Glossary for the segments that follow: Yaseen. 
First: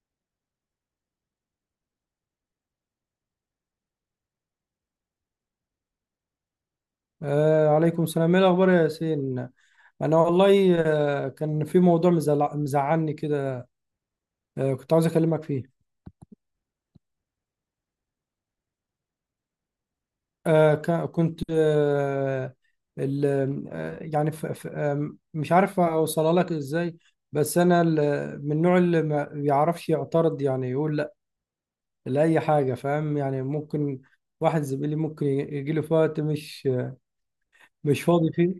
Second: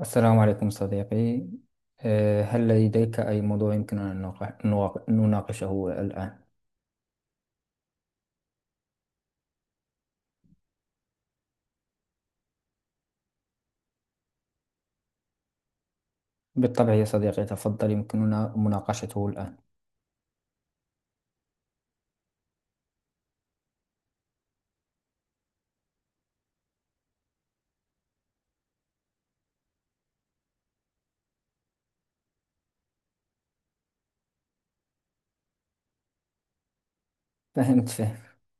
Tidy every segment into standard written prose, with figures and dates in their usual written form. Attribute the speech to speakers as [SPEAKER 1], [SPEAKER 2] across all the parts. [SPEAKER 1] السلام عليكم صديقي. هل لديك أي موضوع يمكننا أن نناقشه الآن؟
[SPEAKER 2] عليكم السلام، ايه الاخبار يا ياسين. انا والله كان في موضوع مزعلني كده. كنت عاوز اكلمك فيه.
[SPEAKER 1] بالطبع يا صديقي، تفضل، يمكننا مناقشته الآن.
[SPEAKER 2] آه ك- كنت آه ال- آه يعني ف ف آه مش عارف اوصلها لك ازاي. بس انا من النوع اللي ما بيعرفش يعترض، يعني يقول لا لاي حاجه، فاهم؟ يعني ممكن واحد زميلي ممكن يجي له في وقت
[SPEAKER 1] فهمت
[SPEAKER 2] مش
[SPEAKER 1] فهم-
[SPEAKER 2] فاضي فيه.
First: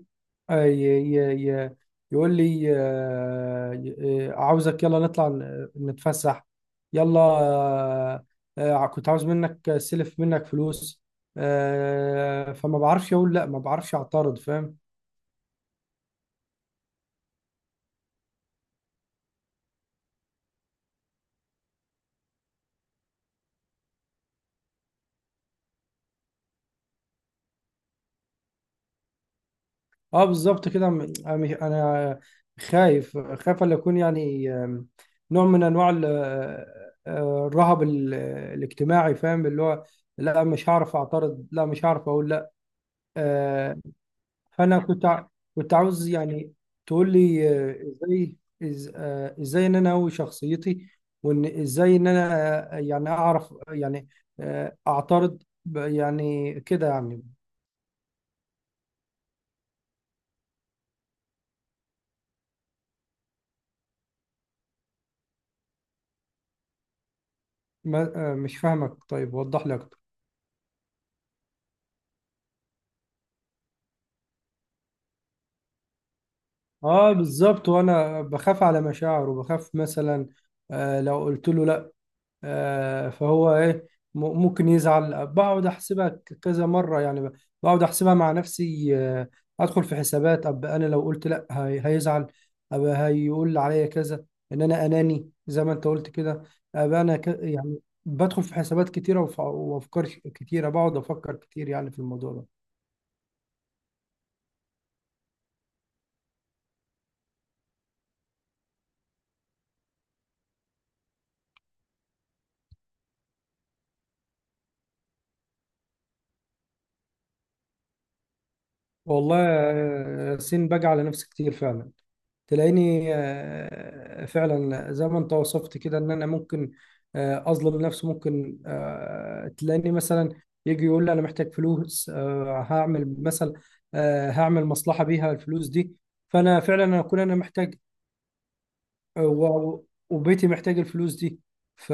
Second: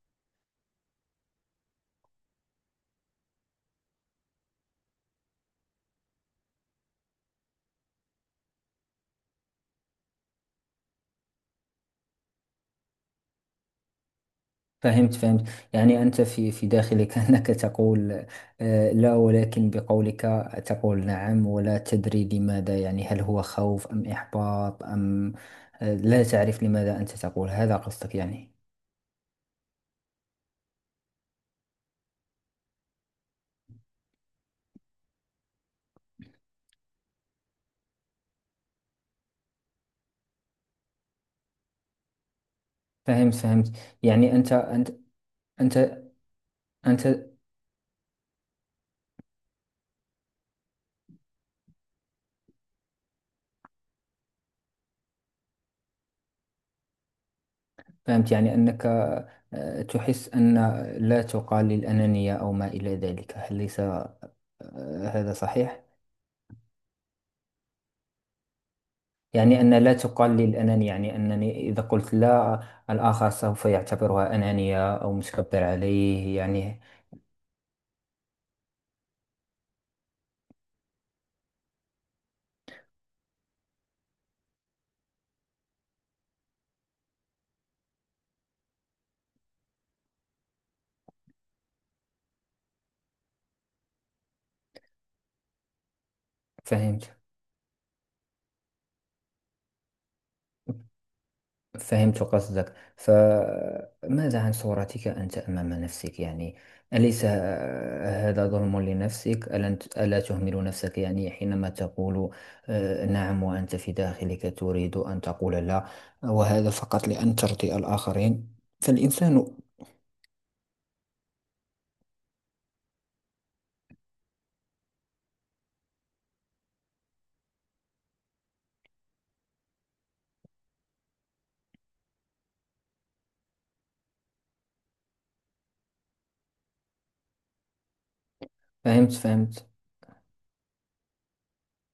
[SPEAKER 2] آه، ي- ي- ي- يقول لي عاوزك، يلا نطلع نتفسح، يلا. كنت عاوز منك سلف، منك فلوس. فما بعرفش اقول لا، ما بعرفش اعترض، فاهم؟
[SPEAKER 1] فهمت فهمت يعني أنت في داخلك أنك تقول، لا، ولكن بقولك تقول نعم ولا تدري لماذا. يعني هل هو خوف أم إحباط أم لا تعرف لماذا أنت تقول هذا، قصدك يعني.
[SPEAKER 2] اه بالظبط كده. م- انا مش- أنا خايف، خايف ان اكون يعني نوع من انواع الرهب الاجتماعي، فاهم؟ اللي هو لا مش هعرف اعترض، لا مش هعرف اقول لا.
[SPEAKER 1] فهمت.
[SPEAKER 2] آه،
[SPEAKER 1] يعني
[SPEAKER 2] فانا كنت
[SPEAKER 1] أنت
[SPEAKER 2] عاوز يعني تقول
[SPEAKER 1] أنت
[SPEAKER 2] لي ازاي، ازاي ان انا اقوي شخصيتي، وان ازاي ان انا يعني اعرف يعني اعترض يعني كده يعني.
[SPEAKER 1] فهمت. يعني أنك تحس أن لا تقال للأنانية أو ما إلى ذلك، هل ليس هذا صحيح؟
[SPEAKER 2] مش فاهمك، طيب
[SPEAKER 1] يعني
[SPEAKER 2] وضح
[SPEAKER 1] أن
[SPEAKER 2] لي
[SPEAKER 1] لا
[SPEAKER 2] اكتر.
[SPEAKER 1] تقال للأنانية، يعني أنني إذا قلت لا، الآخر سوف يعتبرها أنانية أو متكبر عليه يعني.
[SPEAKER 2] اه بالظبط. وانا بخاف على مشاعره، وبخاف مثلا لو قلت له لا فهو ايه، ممكن يزعل. بقعد احسبها كذا مره، يعني بقعد احسبها مع نفسي. ادخل في حسابات، اب انا لو قلت لا هيزعل، اب هيقول عليا كذا، ان انا اناني زي ما انت قلت كده. اب
[SPEAKER 1] فهمت
[SPEAKER 2] انا يعني بدخل في حسابات كتيره وافكار كتيره، بقعد افكر كتير يعني في
[SPEAKER 1] فهمت
[SPEAKER 2] الموضوع ده.
[SPEAKER 1] قصدك. فماذا عن صورتك أنت أمام نفسك؟ يعني أليس هذا ظلم لنفسك؟ ألا تهمل نفسك يعني حينما تقول نعم، وأنت في داخلك تريد أن تقول لا، وهذا فقط لأن ترضي الآخرين.
[SPEAKER 2] والله
[SPEAKER 1] فالإنسان
[SPEAKER 2] ياسين باجي على نفسي كتير فعلا. تلاقيني فعلا زي ما انت وصفت كده ان انا ممكن اظلم نفسي. ممكن تلاقيني مثلا يجي يقول لي انا محتاج فلوس، هعمل مثلا هعمل مصلحة بيها الفلوس دي، فانا فعلا اكون انا محتاج
[SPEAKER 1] فهمت
[SPEAKER 2] آه،
[SPEAKER 1] فهمت
[SPEAKER 2] و- وبيتي محتاج الفلوس دي، ف-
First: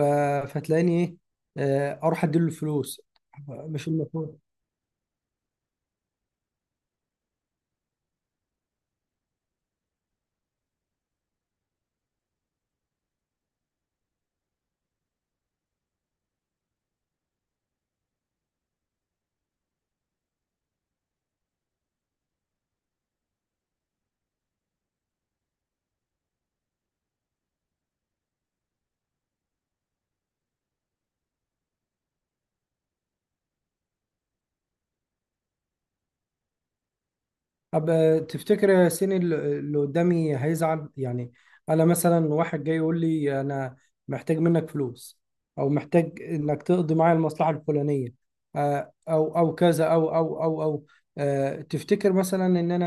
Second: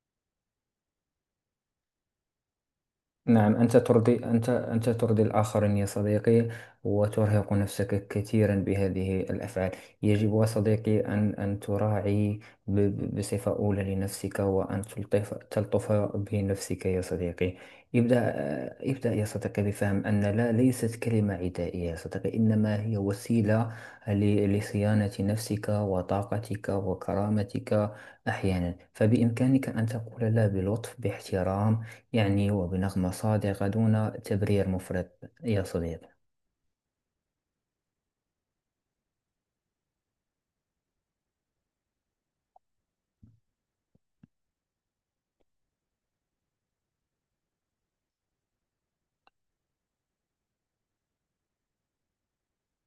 [SPEAKER 2] فتلاقيني ايه اروح اديله الفلوس.
[SPEAKER 1] نعم، أنت
[SPEAKER 2] مش
[SPEAKER 1] ترضي
[SPEAKER 2] المفروض.
[SPEAKER 1] أنت أنت ترضي الآخرين يا صديقي، وترهق نفسك كثيرا بهذه الأفعال. يجب يا صديقي أن تراعي بصفة أولى لنفسك، وأن تلطف بنفسك يا صديقي. ابدأ يا صديقي بفهم أن لا ليست كلمة عدائية يا صديقي، إنما هي وسيلة لصيانة نفسك وطاقتك وكرامتك. أحيانا فبإمكانك أن تقول لا بلطف، باحترام يعني، وبنغمة صادقة دون تبرير مفرط يا صديقي.
[SPEAKER 2] طب تفتكر يا ياسين اللي قدامي هيزعل يعني؟ انا مثلا واحد جاي يقول لي انا محتاج منك فلوس، او محتاج انك تقضي معايا المصلحه الفلانيه، آه، او او كذا او او او او آه، تفتكر مثلا ان انا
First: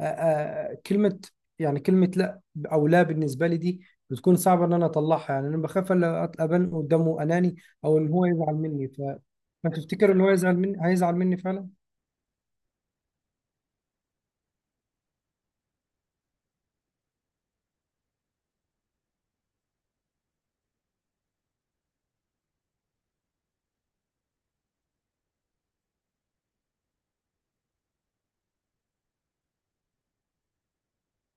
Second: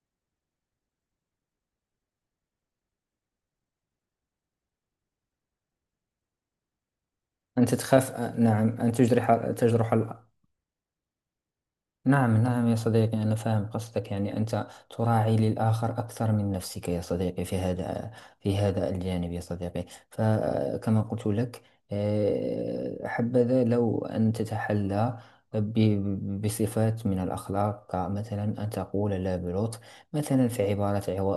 [SPEAKER 2] كلمه، يعني كلمه لا او لا بالنسبه لي دي بتكون صعبه ان انا اطلعها؟ يعني انا بخاف ابان قدامه اناني،
[SPEAKER 1] أنت
[SPEAKER 2] او ان
[SPEAKER 1] تخاف،
[SPEAKER 2] هو يزعل
[SPEAKER 1] نعم،
[SPEAKER 2] مني،
[SPEAKER 1] أن تجرح.
[SPEAKER 2] فتفتكر ان هو يزعل مني هيزعل مني فعلا؟
[SPEAKER 1] نعم نعم يا صديقي، أنا فاهم قصدك. يعني أنت تراعي للآخر أكثر من نفسك يا صديقي في هذا الجانب يا صديقي. فكما قلت لك، حبذا لو أن تتحلى بصفات من الأخلاق، كمثلا أن تقول لا بلطف. مثلا في عبارة،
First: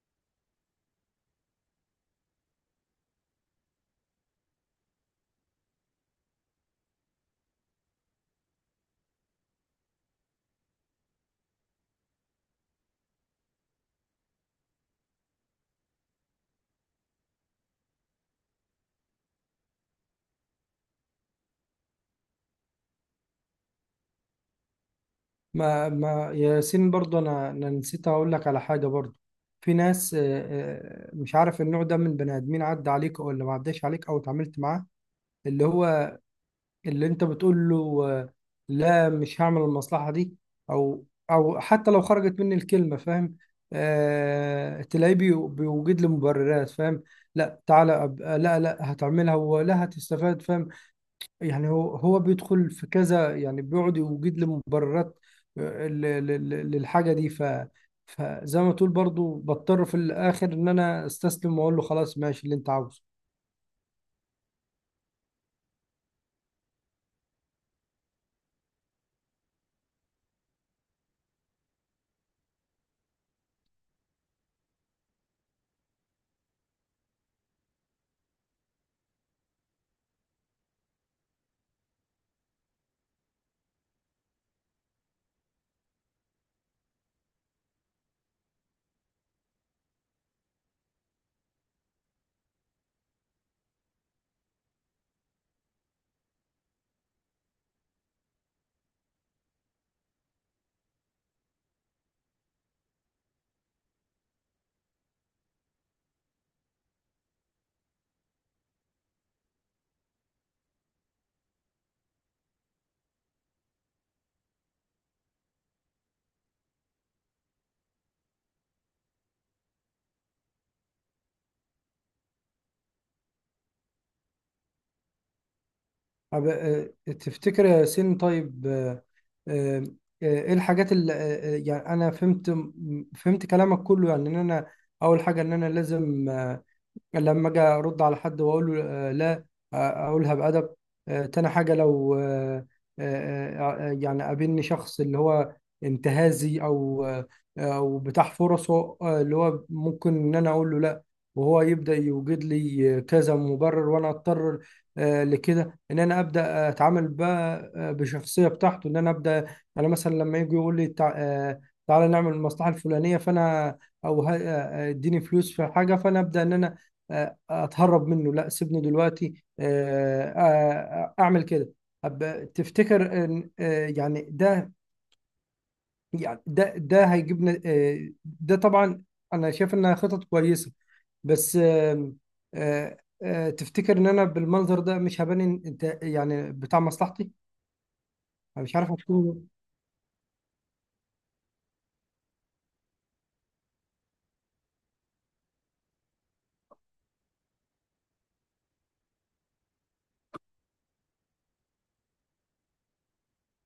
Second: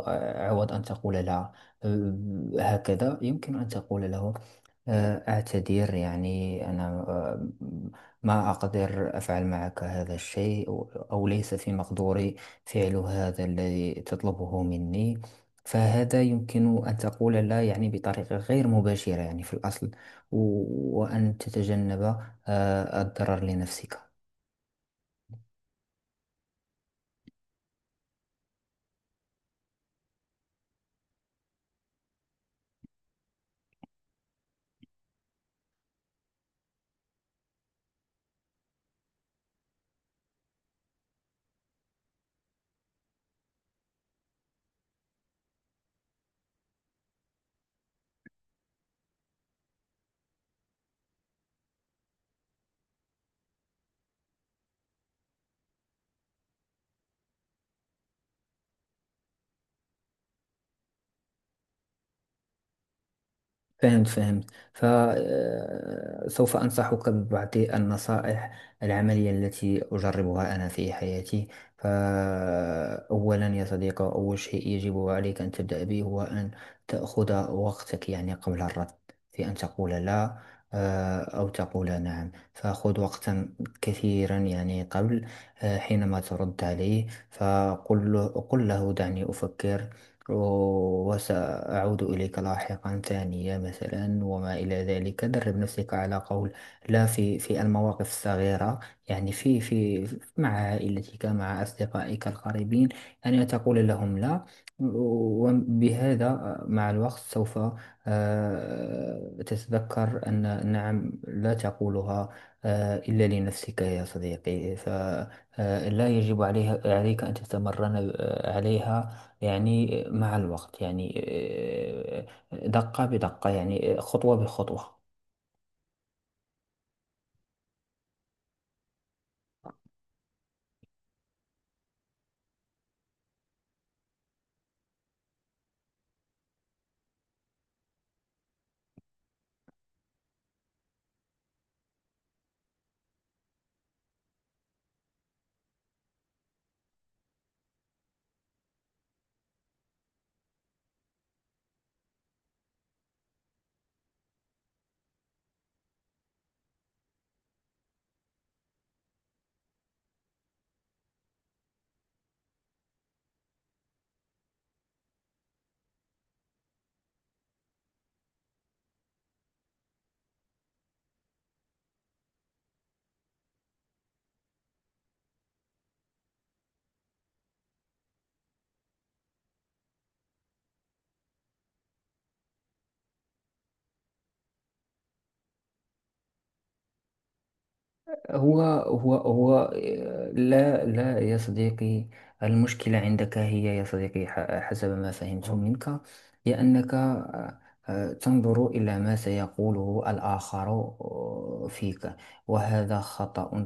[SPEAKER 1] عوض أن تقول لا، آه، هكذا يمكن أن تقول له أعتذر، يعني أنا، ما أقدر أفعل معك هذا الشيء، أو ليس في مقدوري فعل هذا الذي تطلبه مني. فهذا يمكن أن تقول لا يعني بطريقة غير مباشرة، يعني في الأصل، وأن تتجنب الضرر لنفسك.
[SPEAKER 2] ما ما ياسين، برضو انا انا نسيت اقول لك على حاجه برضو. في ناس مش عارف النوع ده من بني ادمين عدى عليك او اللي ما عداش عليك او اتعاملت معاه، اللي هو اللي انت بتقول له لا مش هعمل المصلحه دي، او او حتى لو خرجت مني الكلمه، فاهم؟ آه تلاقيه بيوجد لي مبررات، فاهم؟ لا تعالى لا لا هتعملها ولا هتستفاد، فاهم؟ يعني هو هو بيدخل في كذا، يعني بيقعد يوجد لي مبررات آه، ل- للحاجة دي. فزي ما تقول برضو بضطر في الآخر إن أنا أستسلم وأقول له خلاص ماشي اللي أنت عاوزه.
[SPEAKER 1] فهمت. فسوف أنصحك ببعض النصائح العملية التي أجربها أنا في حياتي. فأولا يا صديقي، أول شيء يجب عليك أن تبدأ به هو أن تأخذ وقتك، يعني قبل الرد في أن تقول لا أو تقول نعم. فخذ وقتا كثيرا يعني قبل، حينما ترد عليه، فقل له دعني أفكر وسأرد، وأعود إليك لاحقا ثانية مثلا، وما إلى ذلك. درب نفسك على قول لا في المواقف الصغيرة، يعني في في مع عائلتك، مع أصدقائك القريبين، يعني تقول لهم لا. وبهذا مع الوقت سوف تتذكر أن نعم لا تقولها إلا لنفسك يا صديقي. فلا يجب عليها عليك أن تتمرن عليها، يعني مع الوقت، يعني دقة بدقة، يعني خطوة بخطوة.
[SPEAKER 2] طب، تفتكر يا ياسين؟ طيب آه، آه، إيه الحاجات اللي يعني أنا فهمت فهمت كلامك كله، يعني إن أنا أول حاجة إن أنا لازم لما اجي ارد على حد واقول له لا، اقولها بادب. تاني حاجه لو يعني قابلني شخص اللي هو انتهازي، او بتاع فرصه، اللي هو ممكن ان انا اقول له لا وهو يبدا يوجد لي كذا مبرر، وانا اضطر لكده ان انا ابدا اتعامل بقى بشخصيه بتاعته ان انا ابدا. انا مثلا لما يجي يقول لي تعالى نعمل المصلحه الفلانيه، فانا او ه- آه، آه، اديني فلوس في حاجه، فانا ابدا ان انا اتهرب منه، لا سيبني دلوقتي، اعمل كده. تفتكر ان يعني ده يعني ده ده هيجيبنا ده طبعا انا شايف انها خطط كويسه، بس آم، آه، آه، تفتكر ان انا بالمنظر ده مش هبان إن انت يعني بتاع مصلحتي؟
[SPEAKER 1] هو
[SPEAKER 2] انا مش عارف
[SPEAKER 1] هو
[SPEAKER 2] اكون.
[SPEAKER 1] هو لا لا يا صديقي، المشكلة عندك هي يا صديقي، حسب ما فهمت منك، هي أنك تنظر إلى ما سيقوله الآخر فيك، وهذا خطأ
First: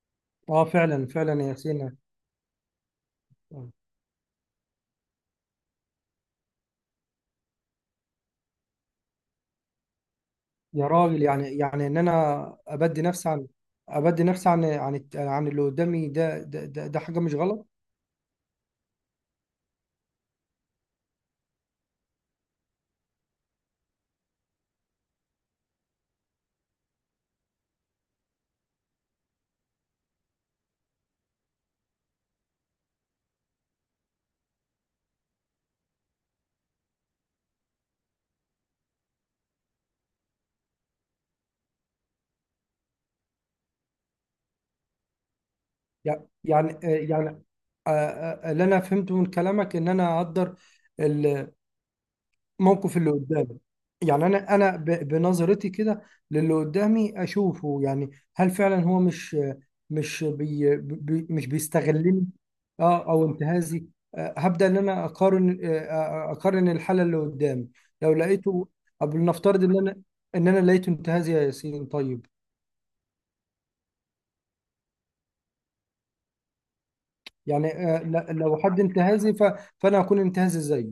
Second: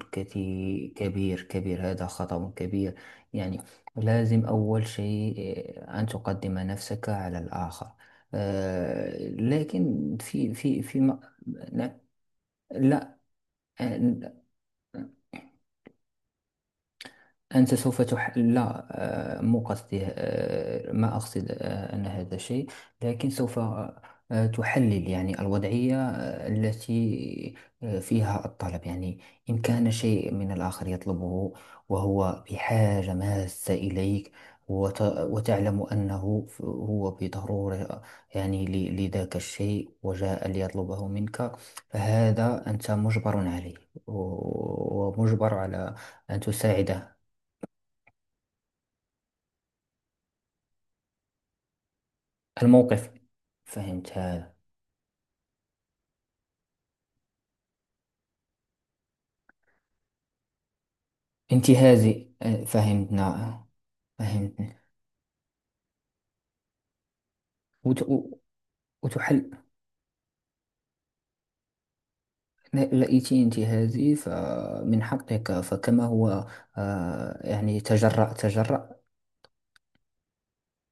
[SPEAKER 2] اه
[SPEAKER 1] كتي-
[SPEAKER 2] فعلا
[SPEAKER 1] كبير
[SPEAKER 2] فعلا يا
[SPEAKER 1] كبير
[SPEAKER 2] سينا.
[SPEAKER 1] هذا خطأ كبير. يعني لازم أول شيء أن تقدم نفسك على الآخر، لكن
[SPEAKER 2] يا راجل، يعني
[SPEAKER 1] لا
[SPEAKER 2] ان انا ابدي
[SPEAKER 1] لا،
[SPEAKER 2] نفسي عن،
[SPEAKER 1] آه،
[SPEAKER 2] ابدي نفسي عن عن اللي قدامي ده، ده حاجه مش غلط.
[SPEAKER 1] أنت سوف لا، مو قصدي، ما أقصد أن هذا شيء. لكن سوف تحلل يعني الوضعية، التي فيها الطلب، يعني إن كان شيء من الآخر يطلبه وهو بحاجة ماسة إليك، وتعلم أنه هو بضرورة، يعني لذاك الشيء، وجاء ليطلبه منك، فهذا أنت مجبر عليه، ومجبر على
[SPEAKER 2] يع-
[SPEAKER 1] أن
[SPEAKER 2] يعني آه،
[SPEAKER 1] تساعده.
[SPEAKER 2] يعني اللي انا فهمته من كلامك ان انا اقدر الموقف
[SPEAKER 1] الموقف
[SPEAKER 2] اللي قدامي،
[SPEAKER 1] فهمت
[SPEAKER 2] يعني
[SPEAKER 1] هذا.
[SPEAKER 2] انا انا بنظرتي كده للي قدامي اشوفه. يعني هل فعلا هو مش، مش بي بي مش بيستغلني؟
[SPEAKER 1] انتهازي،
[SPEAKER 2] اه
[SPEAKER 1] فهمت،
[SPEAKER 2] او
[SPEAKER 1] نعم.
[SPEAKER 2] انتهازي. هبدا ان
[SPEAKER 1] فهمتني.
[SPEAKER 2] انا اقارن، اقارن الحاله اللي قدامي.
[SPEAKER 1] وت...
[SPEAKER 2] لو
[SPEAKER 1] و-
[SPEAKER 2] لقيته قبل،
[SPEAKER 1] وتحل.
[SPEAKER 2] نفترض ان انا ان انا لقيته انتهازي يا ياسين، طيب
[SPEAKER 1] لقيت انتهازي فمن حقك، فكما هو
[SPEAKER 2] يعني
[SPEAKER 1] يعني تجرأ
[SPEAKER 2] لو حد
[SPEAKER 1] تجرأ
[SPEAKER 2] انتهازي فانا هكون انتهازي زيه.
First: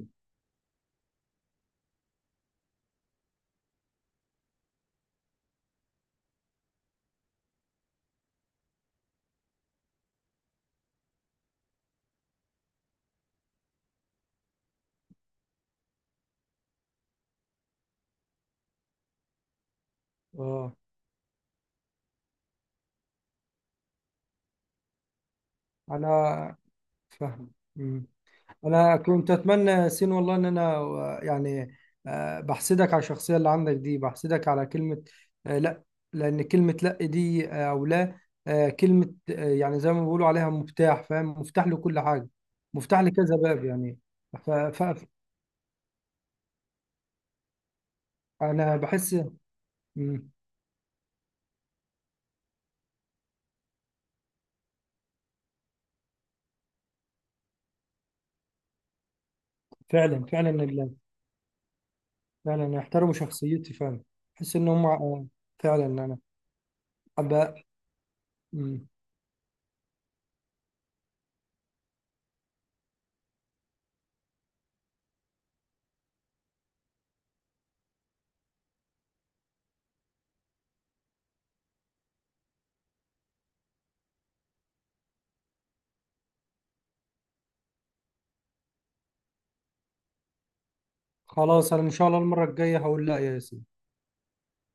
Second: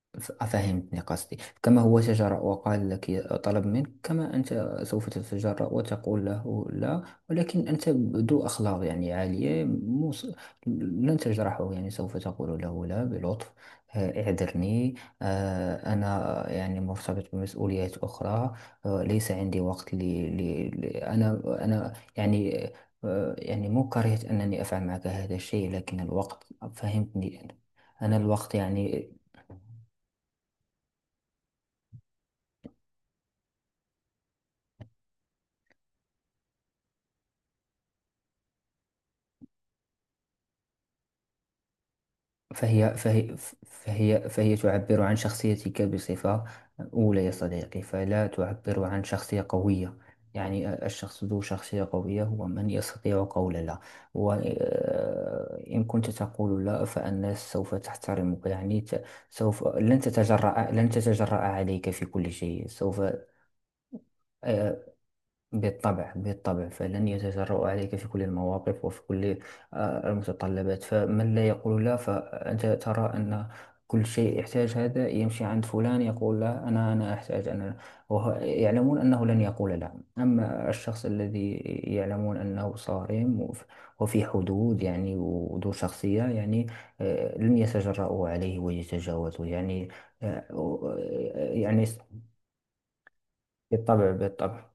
[SPEAKER 1] فهمتني قصدي، كما هو تجرأ وقال لك، طلب منك، كما أنت سوف تتجرأ وتقول له لا. ولكن أنت ذو أخلاق يعني عالية، مو لن تجرحه، يعني سوف تقول له لا بلطف، اعذرني، أنا يعني مرتبط بمسؤوليات أخرى، ليس عندي وقت لي, لي,
[SPEAKER 2] اه
[SPEAKER 1] لي أنا يعني، يعني مو كرهت أنني أفعل معك هذا الشيء، لكن الوقت.
[SPEAKER 2] أنا
[SPEAKER 1] فهمتني
[SPEAKER 2] فاهم،
[SPEAKER 1] أنا،
[SPEAKER 2] مم.
[SPEAKER 1] أنا الوقت
[SPEAKER 2] أنا
[SPEAKER 1] يعني.
[SPEAKER 2] كنت أتمنى سين، والله إن أنا يعني بحسدك على الشخصية اللي عندك دي، بحسدك على كلمة لأ. لأن كلمة لأ دي أو لا كلمة يعني زي ما بيقولوا عليها مفتاح، فاهم؟ مفتاح لكل حاجة،
[SPEAKER 1] فهي
[SPEAKER 2] مفتاح
[SPEAKER 1] فهي
[SPEAKER 2] لكذا باب يعني.
[SPEAKER 1] فهي تعبر عن شخصيتك بصفة أولى يا صديقي، فلا
[SPEAKER 2] فأنا
[SPEAKER 1] تعبر عن
[SPEAKER 2] بحس،
[SPEAKER 1] شخصية قوية.
[SPEAKER 2] مم.
[SPEAKER 1] يعني الشخص ذو شخصية قوية هو من يستطيع قول لا، وإن كنت تقول لا فالناس سوف تحترمك. يعني سوف لن
[SPEAKER 2] فعلا
[SPEAKER 1] تتجرأ لن تتجرأ عليك في كل شيء.
[SPEAKER 2] فعلا
[SPEAKER 1] سوف
[SPEAKER 2] يحترموا شخصيتي فعلا. بحس إن
[SPEAKER 1] آه،
[SPEAKER 2] هم فعلا
[SPEAKER 1] بالطبع
[SPEAKER 2] أنا
[SPEAKER 1] بالطبع، فلن
[SPEAKER 2] أبقى،
[SPEAKER 1] يتجرؤ عليك في كل المواقف
[SPEAKER 2] مم.
[SPEAKER 1] وفي كل المتطلبات. فمن لا يقول لا فأنت ترى أن كل شيء يحتاج، هذا يمشي عند فلان يقول لا، أنا أحتاج أنا، وهو يعلمون أنه لن يقول لا. أما الشخص الذي يعلمون أنه صارم وفي حدود، يعني وذو شخصية، يعني لن يتجرؤوا عليه ويتجاوزوا، يعني
[SPEAKER 2] خلاص أنا
[SPEAKER 1] يعني.
[SPEAKER 2] إن شاء الله المرة الجاية هقول لأ يا ياسين.
[SPEAKER 1] بالطبع بالطبع.